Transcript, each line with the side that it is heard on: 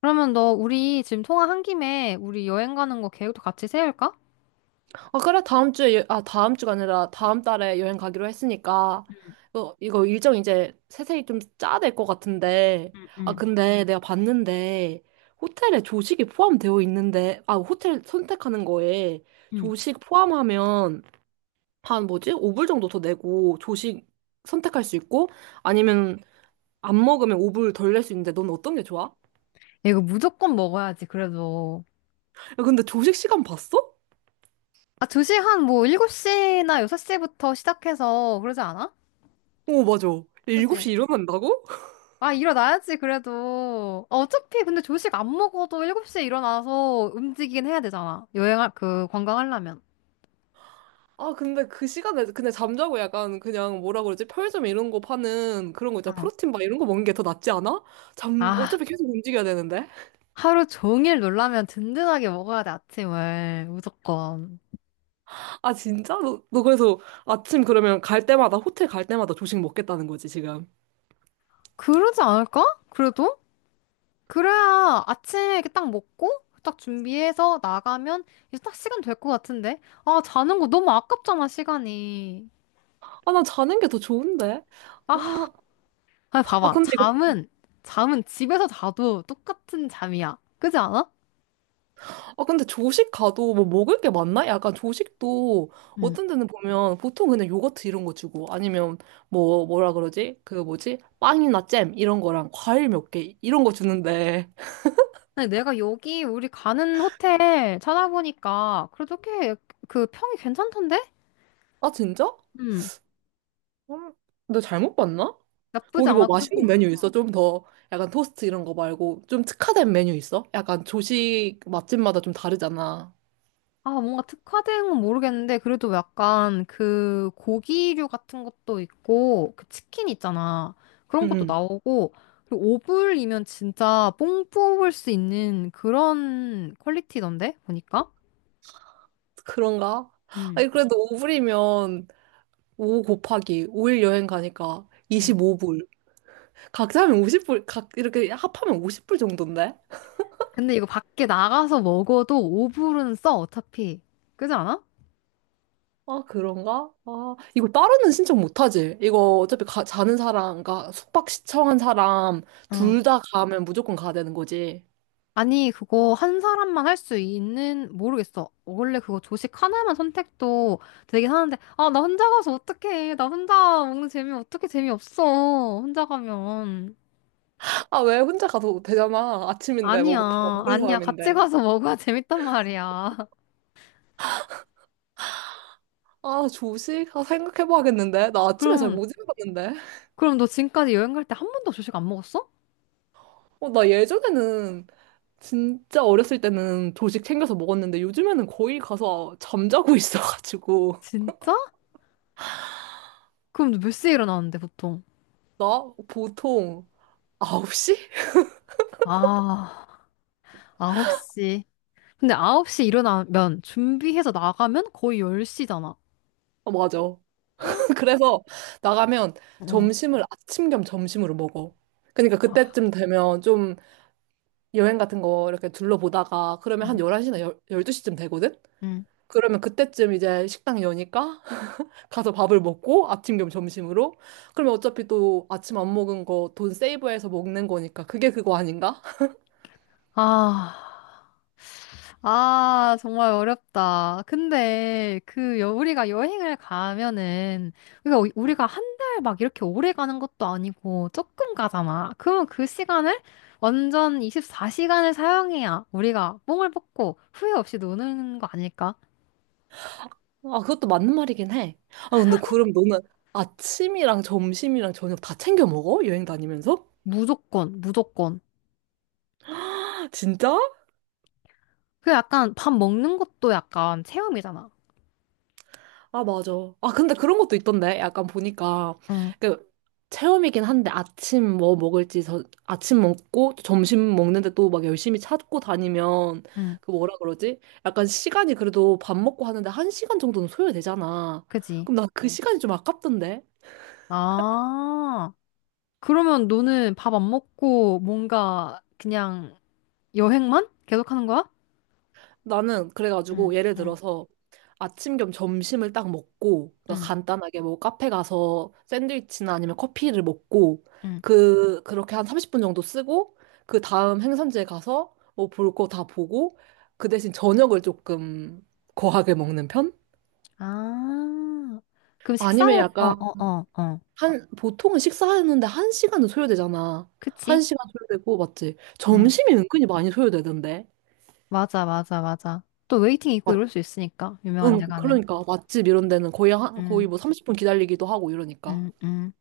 left: 그러면 너 우리 지금 통화한 김에 우리 여행 가는 거 계획도 같이 세울까?
right: 아, 그래, 다음 주에, 아, 다음 주가 아니라 다음 달에 여행 가기로 했으니까, 이거 일정 이제 세세히 좀 짜야 될 것 같은데,
left: 응,
right: 아,
left: 응,
right: 근데 내가 봤는데, 호텔에 조식이 포함되어 있는데, 아, 호텔 선택하는 거에
left: 응.
right: 조식 포함하면 한 뭐지? 5불 정도 더 내고, 조식 선택할 수 있고, 아니면 안 먹으면 5불 덜 낼 수 있는데, 넌 어떤 게 좋아?
left: 야, 이거 무조건 먹어야지, 그래도.
right: 야, 근데 조식 시간 봤어?
left: 아, 2시한 뭐 7시나 6시부터 시작해서 그러지 않아?
right: 오, 맞아.
left: 그치?
right: 7시 일어난다고?
left: 아, 일어나야지, 그래도. 아, 어차피 근데 조식 안 먹어도 7시에 일어나서 움직이긴 해야 되잖아. 여행할, 그, 관광하려면.
right: 아, 근데 그 시간에, 근데 잠자고 약간 그냥 뭐라 그러지? 편의점 이런 거 파는 그런 거 있잖아.
left: 어.
right: 프로틴 바 이런 거 먹는 게 더 낫지 않아? 잠,
left: 아,
right: 어차피 계속 움직여야 되는데?
left: 하루 종일 놀라면 든든하게 먹어야 돼, 아침을. 무조건.
right: 아, 진짜? 너 그래서 아침 그러면 갈 때마다, 호텔 갈 때마다 조식 먹겠다는 거지, 지금.
left: 그러지 않을까? 그래도? 그래야 아침에 이렇게 딱 먹고 딱 준비해서 나가면 이제 딱 시간 될 것 같은데. 아, 자는 거 너무 아깝잖아, 시간이.
right: 아, 난 자는 게 더 좋은데?
left: 아,
right: 아,
left: 아,
right: 아,
left: 봐봐.
right: 근데 이거,
left: 잠은, 잠은 집에서 자도 똑같은 잠이야. 그지 않아?
right: 아, 근데 조식 가도 뭐 먹을 게 많나? 약간 조식도
left: 응.
right: 어떤 데는 보면 보통 그냥 요거트 이런 거 주고 아니면 뭐, 뭐라 그러지? 그 뭐지? 빵이나 잼 이런 거랑 과일 몇 개 이런 거 주는데.
left: 아니, 내가 여기 우리 가는 호텔 찾아보니까 그래도 꽤 그 평이 괜찮던데?
right: 아, 진짜?
left: 응.
right: 음, 너 잘못 봤나?
left: 나쁘지
right: 거기 뭐
left: 않아.
right: 맛있는
left: 그리고
right: 메뉴 있어? 좀 더 약간 토스트 이런 거 말고 좀 특화된 메뉴 있어? 약간 조식 맛집마다 좀 다르잖아.
left: 아, 뭔가 특화된 건 모르겠는데, 그래도 약간 그 고기류 같은 것도 있고, 그 치킨 있잖아. 그런 것도
right: 응,
left: 나오고, 그리고 오불이면 진짜 뽕 뽑을 수 있는 그런 퀄리티던데, 보니까.
right: 그런가?
left: 응,
right: 아니, 그래도 5불이면 5 곱하기 5일 여행 가니까
left: 응.
right: 25불. 각자 하면 50불, 각 이렇게 합하면 50불 정도인데?
left: 근데 이거 밖에 나가서 먹어도 오불은 써, 어차피. 그지 않아?
right: 아, 그런가? 아, 이거 따로는 신청 못하지? 이거 어차피 가, 자는 사람, 그러니까 숙박 시청한 사람 둘
left: 어.
right: 다 가면 무조건 가야 되는 거지.
left: 아니, 그거 한 사람만 할 수 있는, 모르겠어. 원래 그거 조식 하나만 선택도 되긴 하는데, 아, 나 혼자 가서 어떡해. 나 혼자 먹는 재미 어떻게 재미없어. 혼자 가면.
right: 아, 왜 혼자 가도 되잖아. 아침인데, 뭐, 다
left: 아니야,
right: 먹는
left: 아니야. 같이
right: 사람인데.
left: 가서 먹어야 재밌단 말이야.
right: 아, 조식? 아, 생각해봐야겠는데. 나 아침에 잘
left: 그럼,
right: 못 일어났는데.
left: 그럼 너 지금까지 여행 갈 때 한 번도 조식 안 먹었어?
right: 어, 나 예전에는, 진짜 어렸을 때는 조식 챙겨서 먹었는데, 요즘에는 거의 가서 잠자고 있어가지고.
left: 진짜? 그럼 너 몇 시에 일어나는데, 보통?
right: 나 보통 9시?
left: 아, 9시. 근데 9시 일어나면, 준비해서 나가면 거의 10시잖아.
right: 아, 맞아. 그래서 나가면
left: 응.
right: 점심을 아침 겸 점심으로 먹어. 그러니까
left: 아,
right: 그때쯤 되면 좀 여행 같은 거 이렇게 둘러보다가 그러면 한
left: 응.
right: 11시나 12시쯤 되거든?
left: 응.
right: 그러면 그때쯤 이제 식당 여니까 가서 밥을 먹고 아침 겸 점심으로 그러면 어차피 또 아침 안 먹은 거 돈 세이브해서 먹는 거니까 그게 그거 아닌가?
left: 아, 아, 정말 어렵다. 근데 그 여, 우리가 여행을 가면은 우리가 우리가 한 달 막 이렇게 오래 가는 것도 아니고 조금 가잖아. 그럼 그 시간을 완전 24시간을 사용해야 우리가 뽕을 뽑고 후회 없이 노는 거 아닐까?
right: 아 그것도 맞는 말이긴 해. 아 근데 그럼 너는 아침이랑 점심이랑 저녁 다 챙겨 먹어? 여행 다니면서?
left: 무조건, 무조건.
right: 진짜?
left: 그 약간 밥 먹는 것도 약간 체험이잖아.
right: 아, 맞아. 아, 근데 그런 것도 있던데. 약간 보니까.
left: 응,
right: 그, 체험이긴 한데 아침 뭐 먹을지 저, 아침 먹고 또 점심 먹는데 또 막 열심히 찾고 다니면
left: 응,
right: 그 뭐라 그러지? 약간 시간이 그래도 밥 먹고 하는데 한 시간 정도는 소요되잖아.
left: 그지?
right: 그럼 나 그 시간이 좀 아깝던데.
left: 아, 그러면 너는 밥 안 먹고 뭔가 그냥 여행만 계속하는 거야?
right: 나는
left: 응,
right: 그래가지고 예를
left: 응,
right: 들어서 아침 겸 점심을 딱 먹고 그러니까
left: 응,
right: 간단하게 뭐 카페 가서 샌드위치나 아니면 커피를 먹고
left: 응.
right: 그 그렇게 한 30분 정도 쓰고 그 다음 행선지에 가서 뭐 볼 거 다 보고 그 대신 저녁을 조금 거하게 먹는 편?
left: 아, 그럼
right: 아니면
left: 식사를, 어,
right: 약간
left: 어, 어, 어.
right: 한 보통은 식사하는데 한 시간은 소요되잖아. 한
left: 그치?
right: 시간 소요되고 맞지?
left: 응,
right: 점심이 은근히 많이 소요되던데.
left: 맞아, 맞아, 맞아. 또 웨이팅 있고 이럴 수 있으니까, 유명한
right: 응,
left: 데 가면.
right: 그러니까 맛집 이런 데는 거의 한,
left: 응,
right: 거의 뭐 30분 기다리기도 하고 이러니까.
left: 응, 응.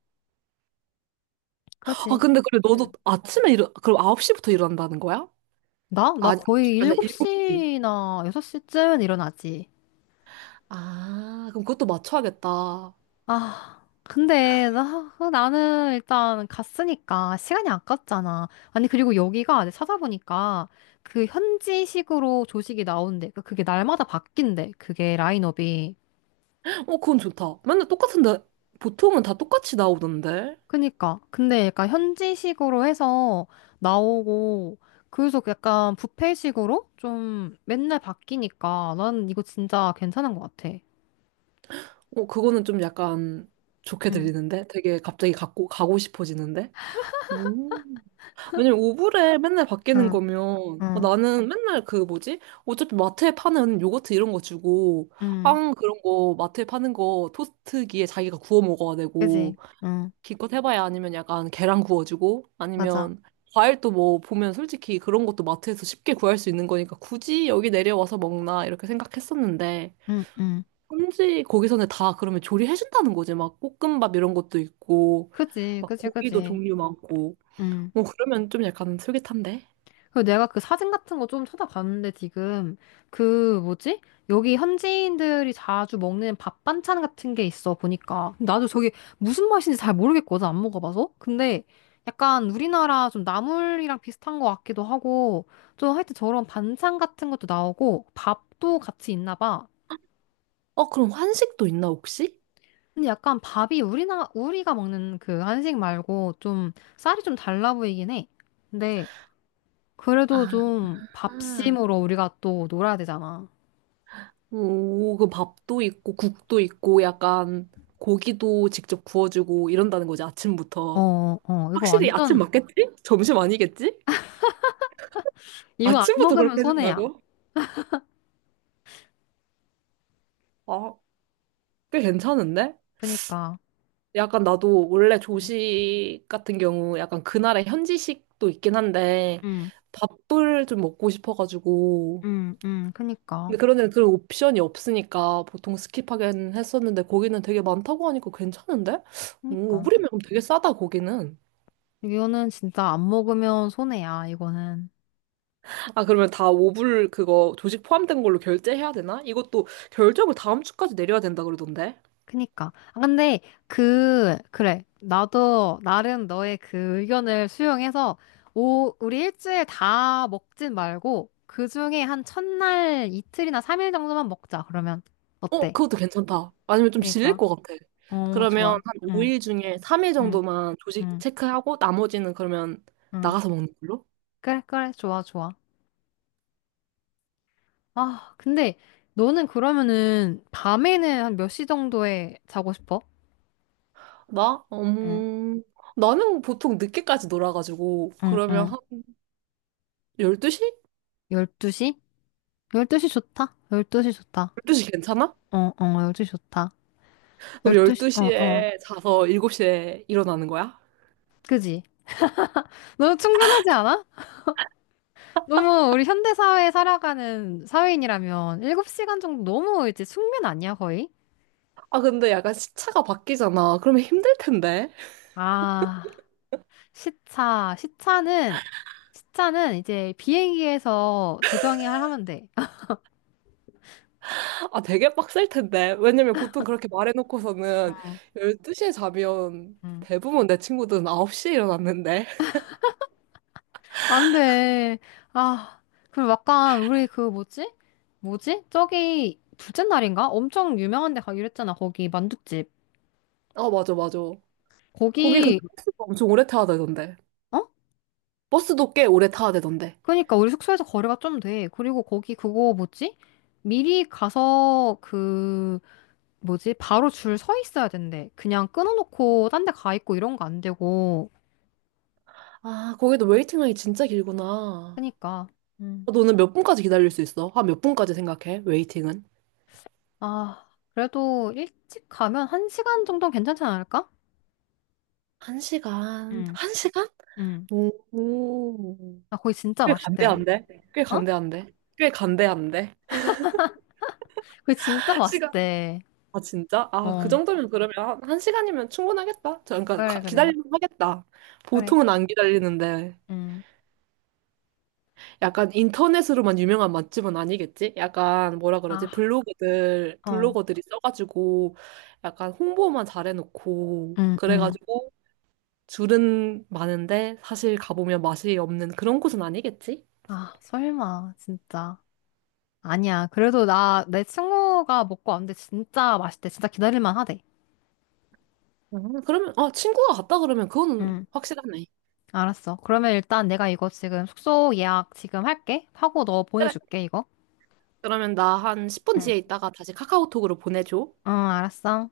right: 아,
left: 그지?
right: 근데 그래 너도
left: 응.
right: 아침에 일어 그럼 9시부터 일어난다는 거야?
left: 나?
right: 아,
left: 나
right: 아니, 아홉 시
left: 거의
right: 가 아니라 7시.
left: 7시나 6시쯤 일어나지.
right: 아, 그럼 그것도 맞춰야겠다. 어,
left: 아, 근데 나는 일단 갔으니까 시간이 아깝잖아. 아니, 그리고 여기가 내가 찾아보니까 그 현지식으로 조식이 나온대. 그러니까 그게 날마다 바뀐대. 그게 라인업이.
right: 그건 좋다. 맨날 똑같은데 보통은 다 똑같이 나오던데.
left: 그니까. 근데 약간 현지식으로 해서 나오고, 그래서 약간 뷔페식으로 좀 맨날 바뀌니까 난 이거 진짜 괜찮은 것 같아.
right: 어, 그거는 좀 약간 좋게
left: 응,
right: 들리는데? 되게 갑자기 갖고 가고 싶어지는데? 음. 왜냐면 오브레 맨날 바뀌는
left: 응,
right: 거면 어,
left: 응,
right: 나는 맨날 그 뭐지? 어차피 마트에 파는 요거트 이런 거 주고
left: 응.
right: 빵 그런 거 마트에 파는 거 토스트기에 자기가 구워 먹어야
left: 그지?
right: 되고
left: 응,
right: 기껏 해봐야 아니면 약간 계란 구워주고
left: 맞아.
right: 아니면 과일도 뭐 보면 솔직히 그런 것도 마트에서 쉽게 구할 수 있는 거니까 굳이 여기 내려와서 먹나 이렇게 생각했었는데
left: 응, 응.
right: 현지 거기서는 다 그러면 조리해준다는 거지 막 볶음밥 이런 것도 있고
left: 그지,
right: 막
left: 그지,
right: 고기도
left: 그지.
right: 종류 많고
left: 응.
right: 뭐 그러면 좀 약간 솔깃한데?
left: 그리고 내가 그 사진 같은 거 좀 찾아봤는데 지금 그 뭐지? 여기 현지인들이 자주 먹는 밥 반찬 같은 게 있어 보니까 근데 나도 저게 무슨 맛인지 잘 모르겠거든. 안 먹어봐서. 근데 약간 우리나라 좀 나물이랑 비슷한 것 같기도 하고 좀 하여튼 저런 반찬 같은 것도 나오고 밥도 같이 있나 봐.
right: 어, 그럼 한식도 있나, 혹시?
left: 근데 약간 밥이 우리나 우리가 먹는 그 한식 말고 좀 쌀이 좀 달라 보이긴 해. 근데 그래도
right: 아,
left: 좀 밥심으로 우리가 또 놀아야 되잖아.
right: 오, 그 밥도 있고, 국도 있고, 약간 고기도 직접 구워주고 이런다는 거지,
left: 어,
right: 아침부터.
left: 어, 이거
right: 확실히 아침
left: 완전,
right: 맞겠지? 점심 아니겠지?
left: 이거 안
right: 아침부터
left: 먹으면
right: 그렇게
left: 손해야.
right: 해준다고? 아, 꽤 괜찮은데?
left: 그니까.
right: 약간 나도 원래
left: 응,
right: 조식 같은 경우 약간 그날의 현지식도 있긴 한데,
left: 응,
right: 밥을 좀 먹고 싶어가지고,
left: 응, 응, 그니까.
right: 근데 그런데 그런 옵션이 없으니까 보통 스킵하긴 했었는데 거기는 되게 많다고 하니까 괜찮은데? 오,
left: 그니까.
right: 5불이면 그럼 되게 싸다 거기는.
left: 이거는 진짜 안 먹으면 손해야, 이거는.
right: 아 그러면 다 5불 그거 조식 포함된 걸로 결제해야 되나? 이것도 결정을 다음 주까지 내려야 된다 그러던데.
left: 그니까. 아, 근데, 그래. 나도, 나름 너의 그 의견을 수용해서, 오, 우리 일주일 다 먹진 말고, 그 중에 한 첫날 이틀이나 삼일 정도만 먹자, 그러면.
right: 어
left: 어때?
right: 그것도 괜찮다. 아니면 좀 질릴
left: 그니까.
right: 것 같아.
left: 어,
right: 그러면
left: 좋아.
right: 한
left: 응,
right: 5일 중에 3일
left: 응,
right: 정도만 조식
left: 응,
right: 체크하고 나머지는 그러면
left: 응.
right: 나가서 먹는 걸로?
left: 그래, 그래, 좋아, 좋아. 아, 근데 너는 그러면은 밤에는 한 몇 시 정도에 자고 싶어?
right: 나?
left: 응,
right: 나는 보통 늦게까지 놀아가지고
left: 응,
right: 그러면
left: 응.
right: 한 12시?
left: 12시? 12시 좋다. 12시 좋다.
right: 12시 괜찮아?
left: 어, 어, 12시 좋다.
right: 그럼
left: 12시, 어, 어.
right: 12시에 자서 7시에 일어나는 거야?
left: 그지? 너무 충분하지 않아? 너무 우리 현대사회에 살아가는 사회인이라면 7시간 정도 너무 이제 숙면 아니야, 거의?
right: 아, 근데 약간 시차가 바뀌잖아. 그러면 힘들 텐데.
left: 아, 시차, 시차는, 시차는 이제 비행기에서 조정이 하면 돼.
right: 아, 되게 빡셀 텐데. 왜냐면 보통 그렇게 말해놓고서는
left: 응,
right: 12시에 자면
left: 응.
right: 대부분 내 친구들은 9시에 일어났는데.
left: 안 돼. 아, 그리고 약간 우리 그 뭐지? 뭐지? 저기 둘째 날인가? 엄청 유명한 데 가기로 했잖아. 거기 만둣집.
right: 아, 맞아, 맞아. 거기 근데
left: 거기
right: 버스가 엄청 오래 타야 되던데.
left: 어?
right: 버스도 꽤 오래 타야 되던데.
left: 그러니까 우리 숙소에서 거리가 좀 돼. 그리고 거기 그거 뭐지? 미리 가서 그 뭐지? 바로 줄 서 있어야 된대. 그냥 끊어놓고 딴 데 가 있고 이런 거 안 되고.
right: 아, 거기도 웨이팅 라인이 진짜 길구나.
left: 그러니까.
right: 너는 몇 분까지 기다릴 수 있어? 한 몇 분까지 생각해? 웨이팅은?
left: 아, 그래도 일찍 가면 한 시간 정도는 괜찮지 않을까?
right: 한 시간.
left: 응,
right: 한 시간?
left: 응.
right: 오.
left: 아, 거기 진짜
right: 꽤
left: 맛있대.
right: 간대한데? 꽤
left: 어?
right: 간대한데? 꽤 간대한데?
left: 거기 진짜
right: 시간.
left: 맛있대.
right: 아, 진짜? 아, 그
left: 어,
right: 정도면 그러면 한 시간이면 충분하겠다. 저, 그러니까
left: 그래, 그래,
right: 기다리면 하겠다.
left: 그래.
right: 보통은 안 기다리는데.
left: 응,
right: 약간 인터넷으로만 유명한 맛집은 아니겠지? 약간 뭐라
left: 아,
right: 그러지? 블로거들,
left: 어.
right: 블로거들이 써가지고 약간 홍보만 잘해놓고
left: 응, 응.
right: 그래가지고 줄은 많은데 사실 가보면 맛이 없는 그런 곳은 아니겠지?
left: 아, 설마, 진짜. 아니야. 그래도 나, 내 친구가 먹고 왔는데 진짜 맛있대. 진짜 기다릴만 하대.
right: 그러면, 아, 친구가 갔다 그러면 그건
left: 응.
right: 확실하네.
left: 알았어. 그러면 일단 내가 이거 지금 숙소 예약 지금 할게. 하고 너
right: 그래.
left: 보내줄게, 이거.
right: 그러면 나 한 10분
left: 응.
right: 뒤에 있다가 다시 카카오톡으로 보내줘.
left: 응, 알았어.